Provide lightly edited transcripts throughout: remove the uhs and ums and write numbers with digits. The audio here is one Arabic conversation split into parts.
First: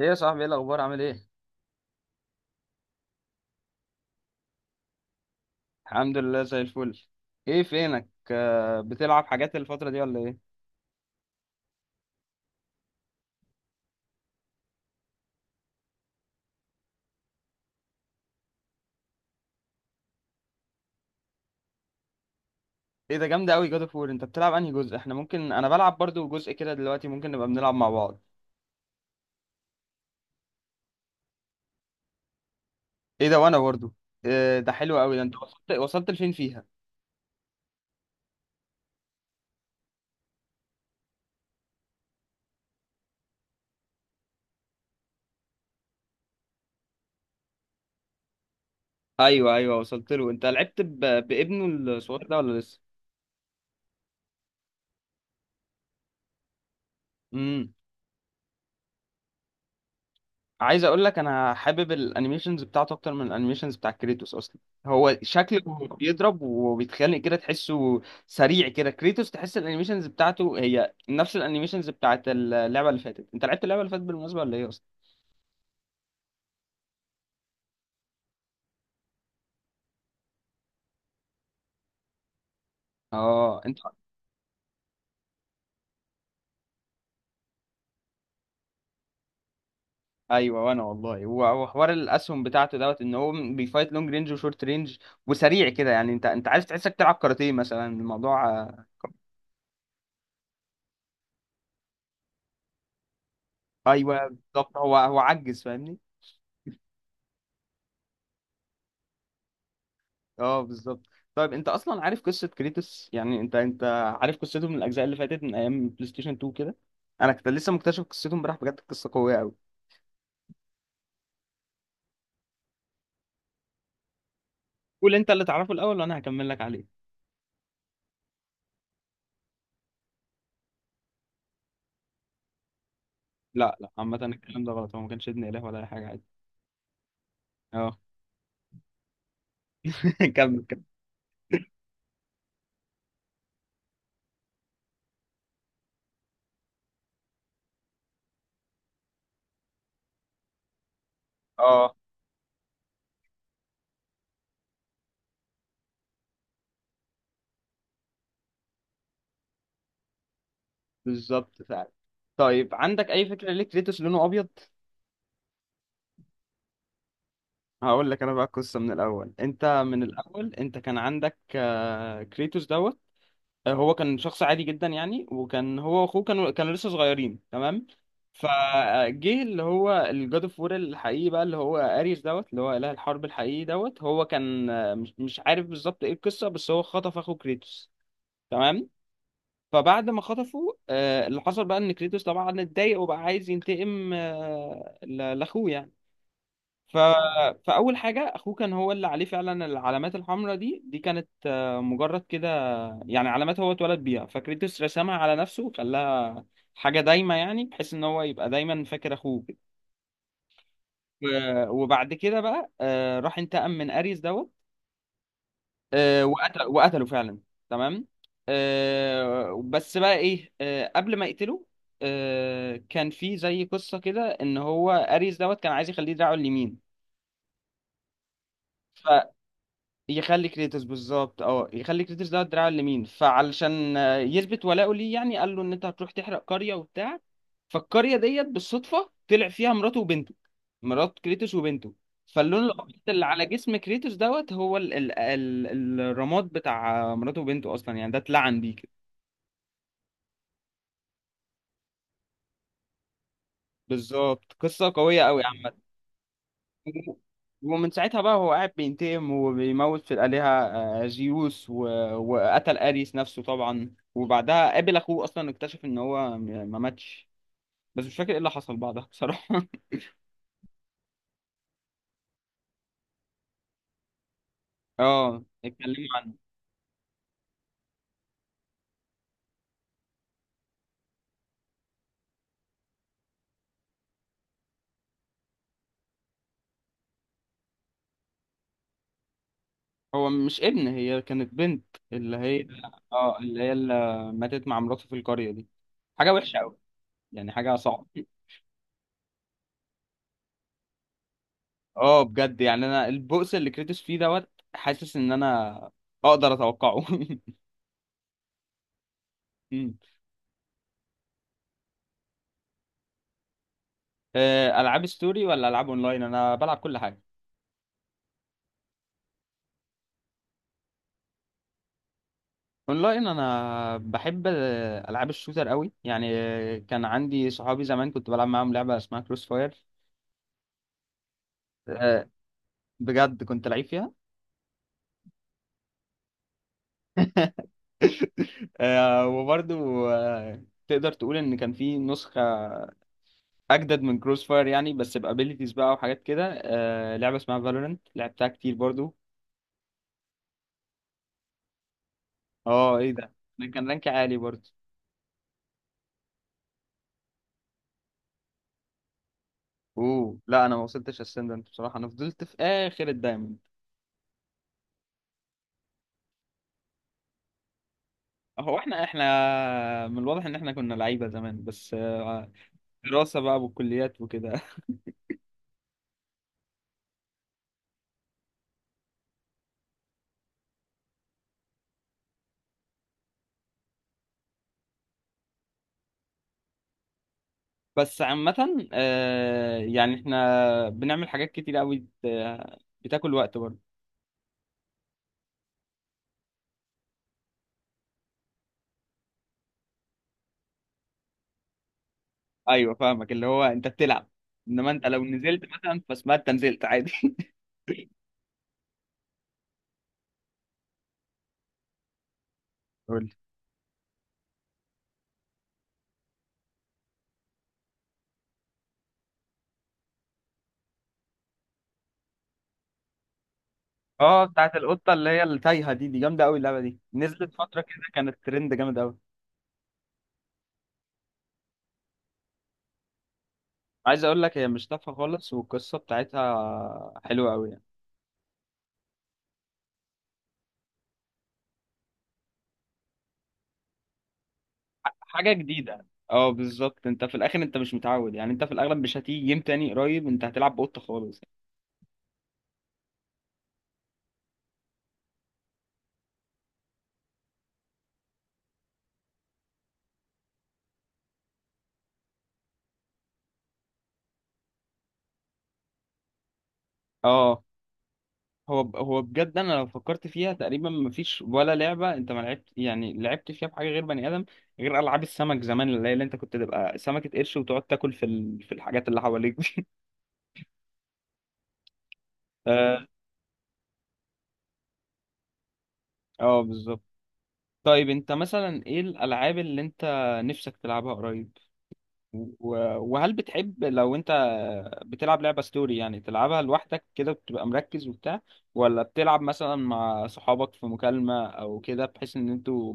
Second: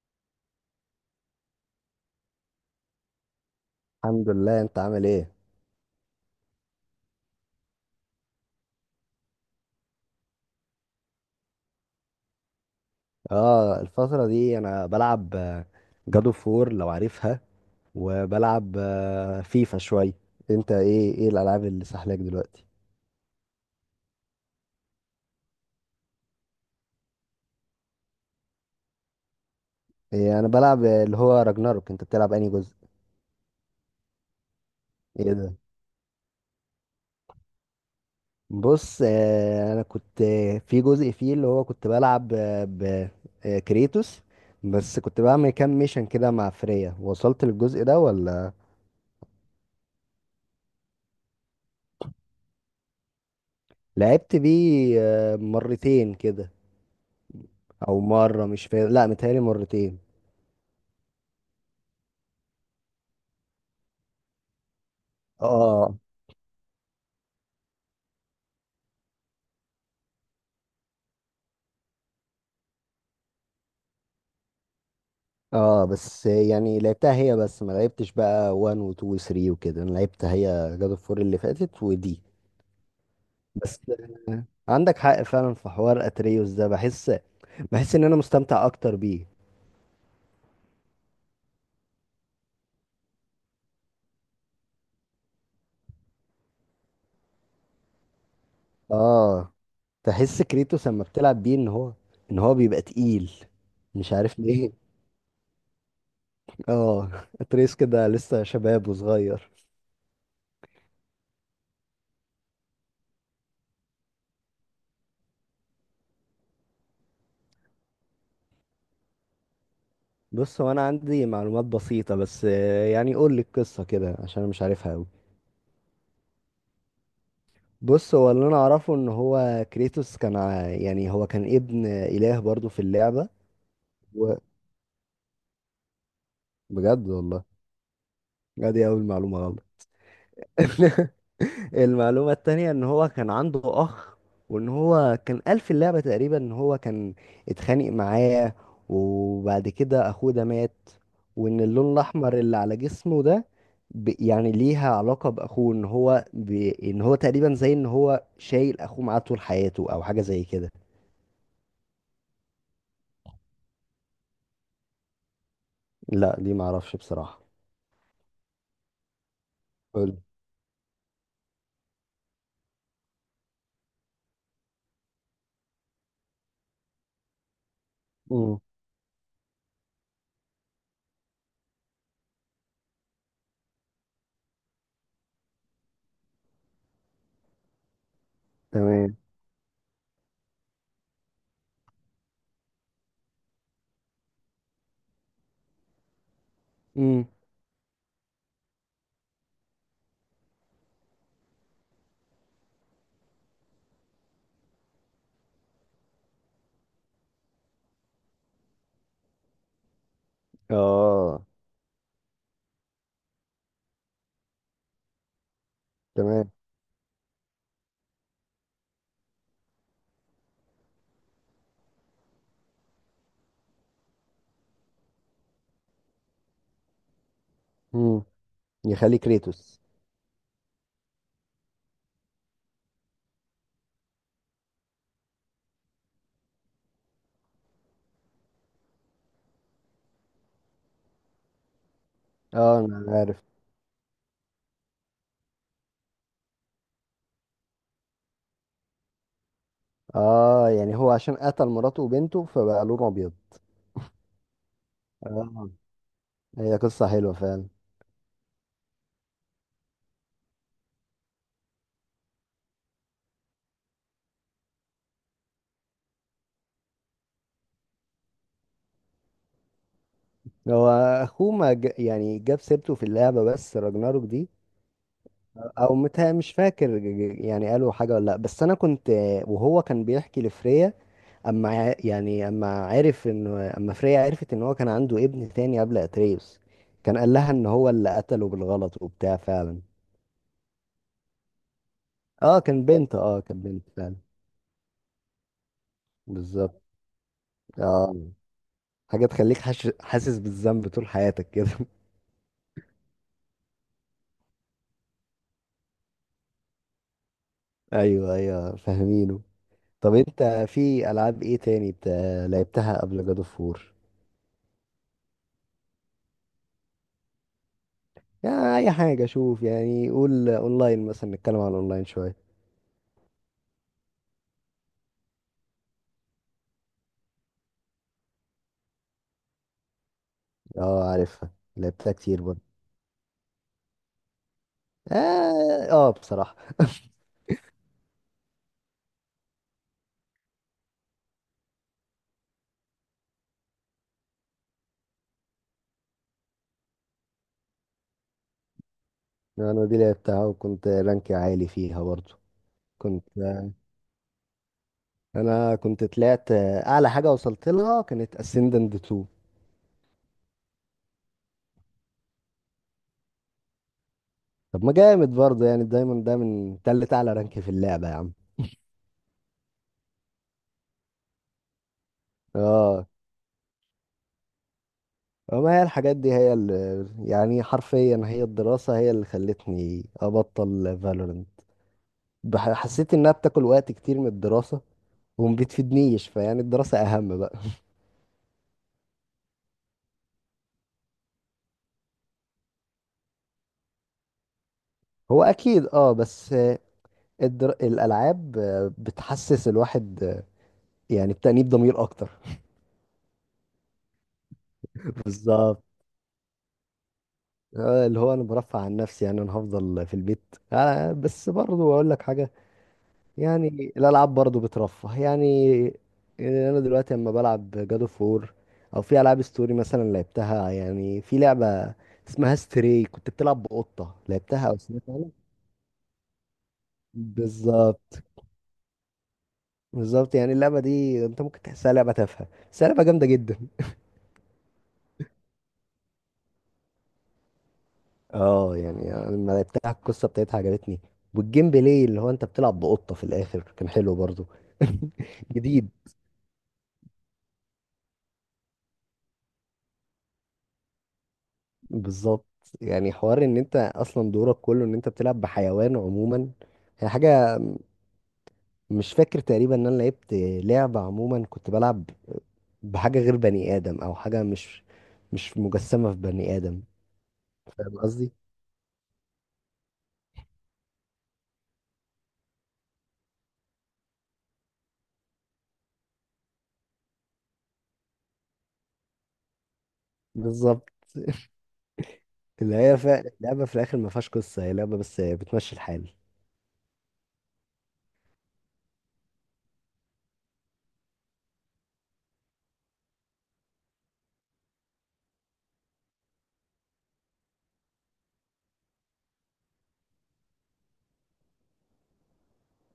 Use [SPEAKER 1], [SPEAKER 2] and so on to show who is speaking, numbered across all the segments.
[SPEAKER 1] ايه يا صاحبي، ايه الاخبار، عامل ايه؟
[SPEAKER 2] الحمد لله، انت عامل ايه؟
[SPEAKER 1] الحمد لله زي الفل. ايه فينك؟ بتلعب حاجات الفتره دي ولا ايه؟
[SPEAKER 2] اه الفترة دي انا بلعب جادو فور لو عارفها، وبلعب فيفا شوي. انت ايه الالعاب اللي سحلاك دلوقتي؟
[SPEAKER 1] ايه ده جامده قوي جاد اوف وور. انت بتلعب انهي جزء؟ احنا ممكن، انا بلعب برضو جزء كده دلوقتي، ممكن نبقى بنلعب مع بعض.
[SPEAKER 2] إيه، انا بلعب اللي هو راجناروك. انت بتلعب انهي جزء؟
[SPEAKER 1] ايه ده وانا برضو. إيه ده حلو قوي. ده
[SPEAKER 2] ايه
[SPEAKER 1] انت
[SPEAKER 2] ده.
[SPEAKER 1] وصلت لفين فيها؟
[SPEAKER 2] بص، انا كنت في جزء فيه اللي هو كنت بلعب آه، ب كريتوس، بس كنت بعمل كام ميشن كده مع فريا. وصلت للجزء ده ولا؟
[SPEAKER 1] ايوه ايوه وصلت له. انت لعبت بابنه الصغير ده ولا لسه؟
[SPEAKER 2] لعبت بيه مرتين كده.
[SPEAKER 1] امم.
[SPEAKER 2] او مره، مش فاكر، لا متهيألي مرتين.
[SPEAKER 1] عايز اقول لك، انا حابب الانيميشنز بتاعته اكتر من الانيميشنز بتاع كريتوس اصلا. هو شكله
[SPEAKER 2] اه.
[SPEAKER 1] بيضرب وبيتخانق كده، تحسه سريع كده. كريتوس تحس الانيميشنز بتاعته هي نفس الانيميشنز بتاعت اللعبه اللي فاتت. انت لعبت اللعبه اللي فاتت بالمناسبه ولا ايه اصلا؟
[SPEAKER 2] اه بس يعني لعبتها هي بس، ما لعبتش بقى 1 و 2 و 3 وكده، انا لعبتها هي، جاد اوف 4 اللي فاتت ودي.
[SPEAKER 1] اه انت.
[SPEAKER 2] بس. عندك حق فعلا، في حوار اتريوس ده بحس، بحس ان انا مستمتع اكتر بيه.
[SPEAKER 1] ايوه، وانا والله، هو حوار الاسهم بتاعته دوت، ان هو بيفايت لونج رينج وشورت رينج وسريع كده. يعني انت عايز تحسك تلعب كاراتيه مثلا، الموضوع
[SPEAKER 2] اه. تحس كريتوس لما بتلعب بيه ان هو، ان هو بيبقى تقيل، مش
[SPEAKER 1] ايوه
[SPEAKER 2] عارف ليه.
[SPEAKER 1] بالظبط، هو عجز فاهمني.
[SPEAKER 2] اه. اتريوس كده لسه شباب وصغير.
[SPEAKER 1] اه بالظبط. طيب انت اصلا عارف قصه كريتوس؟ يعني انت عارف قصته من الاجزاء اللي فاتت من ايام بلاي ستيشن 2 كده؟ انا كنت لسه مكتشف قصته امبارح، بجد قصه قويه قوي.
[SPEAKER 2] بص، هو انا عندي معلومات بسيطة بس، يعني قول لي القصة كده عشان انا مش عارفها قوي.
[SPEAKER 1] قول انت اللي تعرفه الاول وانا هكمل لك عليه.
[SPEAKER 2] بص، هو اللي انا اعرفه ان هو كريتوس كان يعني هو كان ابن اله برضو في اللعبة.
[SPEAKER 1] لا لا، عامه
[SPEAKER 2] و...
[SPEAKER 1] الكلام ده غلط، هو ما كانش ابن اله ولا اي حاجه عادي.
[SPEAKER 2] بجد والله؟
[SPEAKER 1] اه.
[SPEAKER 2] ادي اول معلومة غلط.
[SPEAKER 1] كمل كمل.
[SPEAKER 2] المعلومة التانية ان هو كان عنده اخ، وان هو كان قال في اللعبة تقريبا ان هو كان اتخانق معاه، وبعد كده اخوه ده مات، وان اللون
[SPEAKER 1] اه
[SPEAKER 2] الاحمر اللي على جسمه ده يعني ليها علاقة باخوه، ان هو ان هو تقريبا زي ان هو شايل اخوه معاه طول حياته او حاجة زي كده.
[SPEAKER 1] بالظبط فعلا. طيب عندك اي فكره ليه كريتوس لونه ابيض؟
[SPEAKER 2] لا دي ما اعرفش بصراحة.
[SPEAKER 1] هقول لك انا بقى القصه من الاول.
[SPEAKER 2] حلو.
[SPEAKER 1] انت كان عندك كريتوس دوت. هو كان شخص عادي جدا يعني، وكان هو واخوه كانوا لسه صغيرين تمام.
[SPEAKER 2] امم.
[SPEAKER 1] فجه اللي هو الجاد اوف وور الحقيقي بقى، اللي هو اريس دوت، اللي هو اله الحرب الحقيقي دوت. هو كان، مش عارف بالظبط ايه القصه، بس هو خطف اخو كريتوس. تمام.
[SPEAKER 2] تمام.
[SPEAKER 1] فبعد ما خطفه، اللي حصل بقى ان كريتوس طبعا اتضايق وبقى عايز ينتقم، لاخوه يعني. ف...
[SPEAKER 2] امم.
[SPEAKER 1] فاول حاجه، اخوه كان هو اللي عليه فعلا العلامات الحمراء دي. كانت مجرد كده يعني علامات هو اتولد بيها، فكريتوس رسمها على نفسه، خلاها حاجة دايمة، يعني بحيث ان هو يبقى دايما فاكر اخوه كده.
[SPEAKER 2] اه.
[SPEAKER 1] وبعد كده بقى، راح انتقم من اريس دوت.
[SPEAKER 2] تمام.
[SPEAKER 1] وقتله فعلا. تمام. بس بقى ايه قبل ما يقتله، كان في زي قصة كده، ان هو اريس دوت كان عايز يخليه دراعه اليمين.
[SPEAKER 2] امم. يخلي كريتوس.
[SPEAKER 1] يخلي كريتوس، بالظبط، اه يخلي كريتوس ده الدراع اليمين، فعلشان يثبت ولاؤه ليه، يعني قال له ان انت هتروح تحرق قرية وبتاع. فالقرية ديت بالصدفة طلع فيها مراته وبنته، مرات كريتوس وبنته. فاللون
[SPEAKER 2] اه
[SPEAKER 1] الابيض
[SPEAKER 2] انا
[SPEAKER 1] اللي
[SPEAKER 2] عارف.
[SPEAKER 1] على جسم كريتوس دوت هو ال ال ال الرماد بتاع مراته وبنته اصلا، يعني ده اتلعن بيه كده.
[SPEAKER 2] اه، يعني هو عشان قتل مراته وبنته فبقى لونه ابيض.
[SPEAKER 1] بالظبط، قصة قوية قوي
[SPEAKER 2] اه.
[SPEAKER 1] عامه.
[SPEAKER 2] هي قصة حلوة فعلا.
[SPEAKER 1] ومن ساعتها بقى هو قاعد بينتقم وبيموت في الآلهة، زيوس وقتل أريس نفسه طبعا. وبعدها قابل أخوه، أصلا اكتشف إن هو ما ماتش، بس مش فاكر إيه اللي حصل بعدها بصراحة.
[SPEAKER 2] هو أخوه ما ج... يعني جاب سيرته في اللعبة بس راجناروك دي؟
[SPEAKER 1] اه
[SPEAKER 2] أو
[SPEAKER 1] اتكلموا
[SPEAKER 2] متها
[SPEAKER 1] عنه.
[SPEAKER 2] مش فاكر. يعني قالوا حاجة ولا لأ؟ بس أنا كنت، وهو كان بيحكي لفريا، اما يعني اما عرف، ان اما فريا عرفت ان هو كان عنده ابن تاني قبل اتريوس، كان قال لها ان هو اللي قتله بالغلط وبتاع فعلا.
[SPEAKER 1] هو مش ابن، هي كانت بنت، اللي
[SPEAKER 2] اه
[SPEAKER 1] هي.
[SPEAKER 2] كان بنت،
[SPEAKER 1] اه
[SPEAKER 2] اه كان
[SPEAKER 1] اللي هي
[SPEAKER 2] بنت
[SPEAKER 1] اللي
[SPEAKER 2] فعلا.
[SPEAKER 1] ماتت مع مراته في القرية دي. حاجة وحشة أوي،
[SPEAKER 2] بالظبط.
[SPEAKER 1] يعني حاجة صعبة.
[SPEAKER 2] اه. حاجة تخليك حاسس بالذنب طول حياتك كده.
[SPEAKER 1] اه بجد، يعني أنا البؤس اللي كريتوس فيه دوت، حاسس إن أنا أقدر أتوقعه.
[SPEAKER 2] ايوه فاهمينه.
[SPEAKER 1] مم.
[SPEAKER 2] طب انت في العاب ايه تاني لعبتها قبل جاد اوف وور؟
[SPEAKER 1] العاب ستوري ولا العاب اونلاين؟ انا بلعب كل حاجه.
[SPEAKER 2] يعني اي حاجة، شوف، يعني قول اونلاين مثلا، نتكلم عن اونلاين شوية.
[SPEAKER 1] اونلاين انا بحب العاب الشوتر قوي يعني. كان عندي صحابي زمان كنت بلعب معاهم لعبه اسمها كروس فاير.
[SPEAKER 2] اه عارفها، لعبتها
[SPEAKER 1] آه،
[SPEAKER 2] كتير برضه.
[SPEAKER 1] بجد كنت لعيب فيها.
[SPEAKER 2] اه، بصراحة.
[SPEAKER 1] آه، وبرضو آه، تقدر تقول ان كان في نسخه اجدد من كروس فاير يعني، بس بابيليتيز بقى وحاجات كده، لعبه اسمها فالورنت لعبتها كتير برضو.
[SPEAKER 2] انا دي لعبتها وكنت رانكي عالي فيها برضو.
[SPEAKER 1] اه ايه
[SPEAKER 2] كنت
[SPEAKER 1] ده، ده كان رانك عالي برضو.
[SPEAKER 2] انا كنت طلعت اعلى حاجه وصلت لها كانت اسندنت 2.
[SPEAKER 1] اوه لا، انا ما وصلتش اسندنت بصراحه، انا فضلت في اخر الدايموند.
[SPEAKER 2] طب ما جامد برضو يعني، الدايموند ده من تالت اعلى رانك في اللعبه يا عم.
[SPEAKER 1] هو احنا من الواضح ان احنا كنا لعيبه زمان، بس
[SPEAKER 2] اه.
[SPEAKER 1] دراسه بقى والكليات وكده.
[SPEAKER 2] وما هي الحاجات دي هي اللي يعني حرفيا، هي الدراسه هي اللي خلتني ابطل فالورنت، حسيت انها بتاكل وقت كتير من الدراسه، وما بتفيدنيش، فيعني الدراسه اهم بقى.
[SPEAKER 1] بس عامه يعني احنا بنعمل حاجات كتير قوي، بت- بتاكل وقت برضه.
[SPEAKER 2] هو اكيد اه، بس الالعاب بتحسس الواحد يعني، بتأنيب ضمير اكتر.
[SPEAKER 1] ايوه فاهمك، اللي هو انت بتلعب، انما انت لو نزلت
[SPEAKER 2] بالظبط.
[SPEAKER 1] مثلا فاسمها انت نزلت عادي.
[SPEAKER 2] اللي هو انا برفع عن نفسي يعني، انا هفضل في البيت، بس برضو اقول لك حاجه.
[SPEAKER 1] قول لي.
[SPEAKER 2] يعني الالعاب برضو بترفه يعني. انا دلوقتي لما بلعب جاد اوف وور، او في العاب ستوري مثلا لعبتها، يعني في لعبه اسمها ستري، كنت بتلعب بقطه.
[SPEAKER 1] اه
[SPEAKER 2] لعبتها
[SPEAKER 1] بتاعت
[SPEAKER 2] او سمعت
[SPEAKER 1] القطه
[SPEAKER 2] عنها؟
[SPEAKER 1] اللي هي التايهه دي جامده قوي. اللعبه دي نزلت فتره كده
[SPEAKER 2] بالظبط.
[SPEAKER 1] كانت ترند جامد قوي.
[SPEAKER 2] بالظبط. يعني اللعبه دي انت ممكن تحسها لعبه تافهه، بس هي لعبه جامده جدا.
[SPEAKER 1] عايز اقول لك، هي مش تافهه خالص، والقصه بتاعتها حلوه قوي.
[SPEAKER 2] اه يعني، أنا لما لعبتها القصه بتاعتها عجبتني، والجيم بلاي اللي هو انت بتلعب بقطه في الاخر كان حلو برضو.
[SPEAKER 1] حاجه
[SPEAKER 2] جديد.
[SPEAKER 1] جديده. اه بالظبط، انت في الاخر انت مش متعود، يعني انت في الاغلب مش هتيجي جيم تاني قريب انت هتلعب بقطه خالص.
[SPEAKER 2] بالظبط. يعني حوار ان انت اصلا دورك كله ان انت بتلعب بحيوان عموما. هي حاجه، مش فاكر تقريبا ان انا لعبت لعبه عموما كنت بلعب بحاجه غير بني ادم، او حاجه مش مجسمه في بني ادم.
[SPEAKER 1] اه،
[SPEAKER 2] فاهم قصدي.
[SPEAKER 1] هو بجد انا لو فكرت فيها تقريبا مفيش ولا لعبه انت ما لعبت، يعني لعبت فيها بحاجه غير بني ادم، غير العاب السمك زمان، اللي هي اللي انت كنت تبقى سمكه قرش وتقعد تاكل في الحاجات اللي حواليك دي.
[SPEAKER 2] بالظبط. اللي هي
[SPEAKER 1] اه
[SPEAKER 2] فعلا لعبه في الاخر ما فيهاش قصه، هي لعبه بس بتمشي الحال.
[SPEAKER 1] اه بالظبط. طيب انت مثلا ايه الالعاب اللي انت نفسك تلعبها قريب؟ وهل بتحب لو انت بتلعب لعبة ستوري، يعني تلعبها لوحدك كده بتبقى مركز وبتاع، ولا بتلعب مثلا مع صحابك في مكالمة او كده، بحيث ان انتوا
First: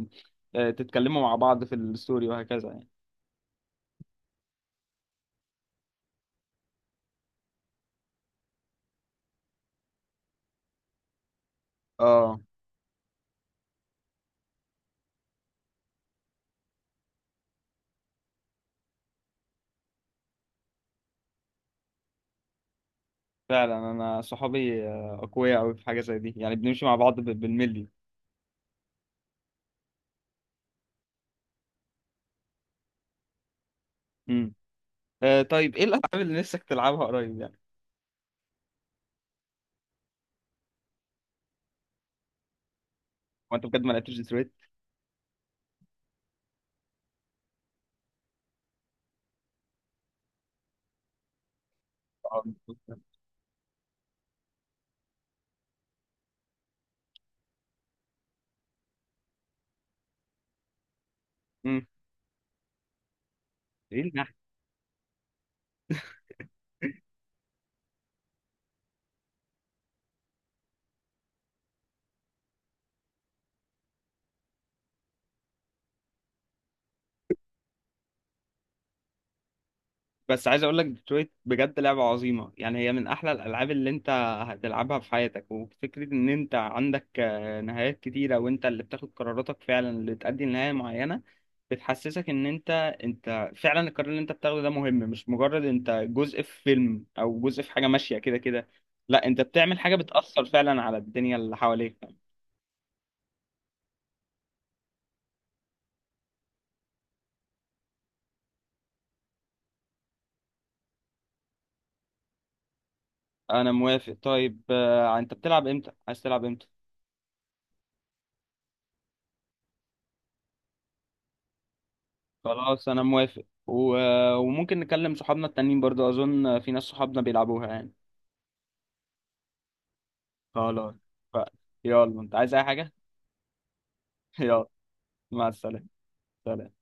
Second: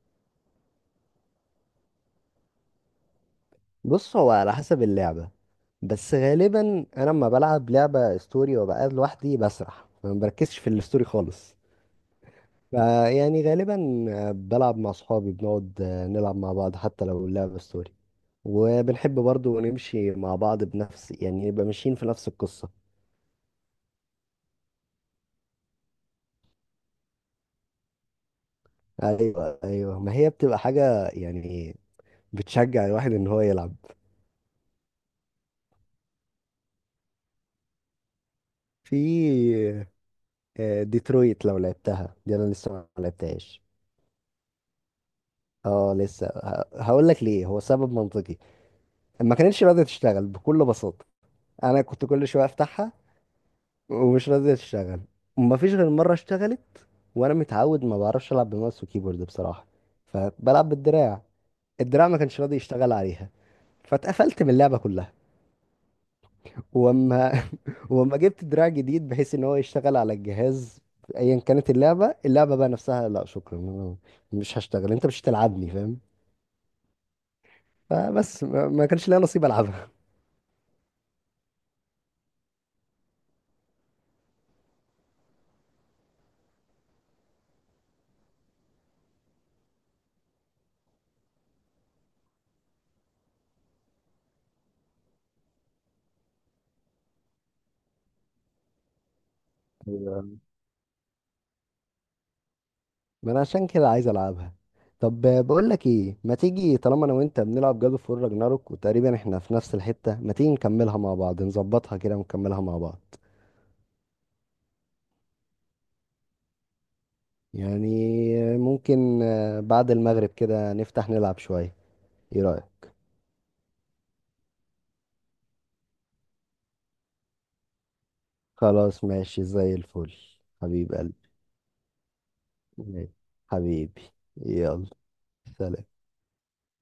[SPEAKER 1] تتكلموا مع بعض في الستوري وهكذا يعني؟
[SPEAKER 2] بص، هو على حسب اللعبة، بس غالبا انا لما بلعب لعبة ستوري وبقى لوحدي بسرح، ما بركزش في الستوري خالص.
[SPEAKER 1] اه
[SPEAKER 2] فيعني غالبا بلعب مع اصحابي، بنقعد نلعب مع بعض حتى لو اللعبة ستوري، وبنحب برضو نمشي مع بعض بنفس يعني، نبقى ماشيين في نفس القصة.
[SPEAKER 1] فعلا، انا صحابي اقوياء قوي في حاجة زي دي، يعني بنمشي مع بعض بالملي.
[SPEAKER 2] ايوه ما هي بتبقى حاجة يعني بتشجع الواحد ان هو يلعب.
[SPEAKER 1] امم. طيب ايه الالعاب اللي نفسك تلعبها قريب يعني؟
[SPEAKER 2] في ديترويت لو لعبتها، دي انا لسه ما لعبتهاش.
[SPEAKER 1] وانت بجد ما لعبتش ديترويت؟
[SPEAKER 2] اه لسه، هقول لك ليه، هو سبب منطقي. ما كانتش راضيه تشتغل بكل بساطه، انا كنت كل
[SPEAKER 1] اه.
[SPEAKER 2] شويه افتحها ومش راضيه تشتغل، وما فيش غير مره اشتغلت، وانا متعود ما بعرفش العب بماوس وكيبورد بصراحه، فبلعب بالدراع.
[SPEAKER 1] امم.
[SPEAKER 2] الدراع ما كانش راضي يشتغل عليها،
[SPEAKER 1] ايه،
[SPEAKER 2] فاتقفلت من اللعبه كلها. واما واما جبت دراع جديد بحيث ان هو يشتغل على الجهاز ايا كانت اللعبه، اللعبه بقى نفسها لا شكرا أنا مش هشتغل، انت مش هتلعبني فاهم؟ فبس ما كانش ليا نصيب العبها.
[SPEAKER 1] بس عايز اقول لك، ديترويت بجد لعبه عظيمه، يعني هي من احلى الالعاب اللي انت هتلعبها في حياتك. وفكره ان انت عندك نهايات كتيره وانت اللي بتاخد قراراتك فعلا اللي تؤدي لنهايه معينه، بتحسسك ان انت فعلا القرار اللي انت بتاخده ده مهم، مش مجرد انت جزء في فيلم او جزء في حاجه ماشيه كده كده. لا، انت بتعمل حاجه بتاثر فعلا على الدنيا اللي حواليك.
[SPEAKER 2] ما انا عشان كده عايز العبها. طب بقول لك ايه، ما تيجي طالما انا وانت بنلعب جاد اوف وور راجناروك، وتقريبا احنا في نفس الحتة، ما تيجي نكملها مع بعض، نظبطها كده ونكملها مع بعض.
[SPEAKER 1] انا موافق. طيب انت بتلعب امتى؟ عايز تلعب امتى؟
[SPEAKER 2] يعني ممكن بعد المغرب كده نفتح نلعب شوية. ايه رأيك؟
[SPEAKER 1] خلاص انا موافق. وممكن نكلم صحابنا التانيين برضو، اظن في ناس صحابنا بيلعبوها يعني.
[SPEAKER 2] خلاص ماشي زي الفل. حبيب
[SPEAKER 1] خلاص.
[SPEAKER 2] قلبي.
[SPEAKER 1] ف... يلا انت عايز اي حاجة؟
[SPEAKER 2] ماشي. حبيبي.
[SPEAKER 1] يلا.
[SPEAKER 2] يلا.
[SPEAKER 1] مع السلامة.
[SPEAKER 2] سلام.
[SPEAKER 1] سلام.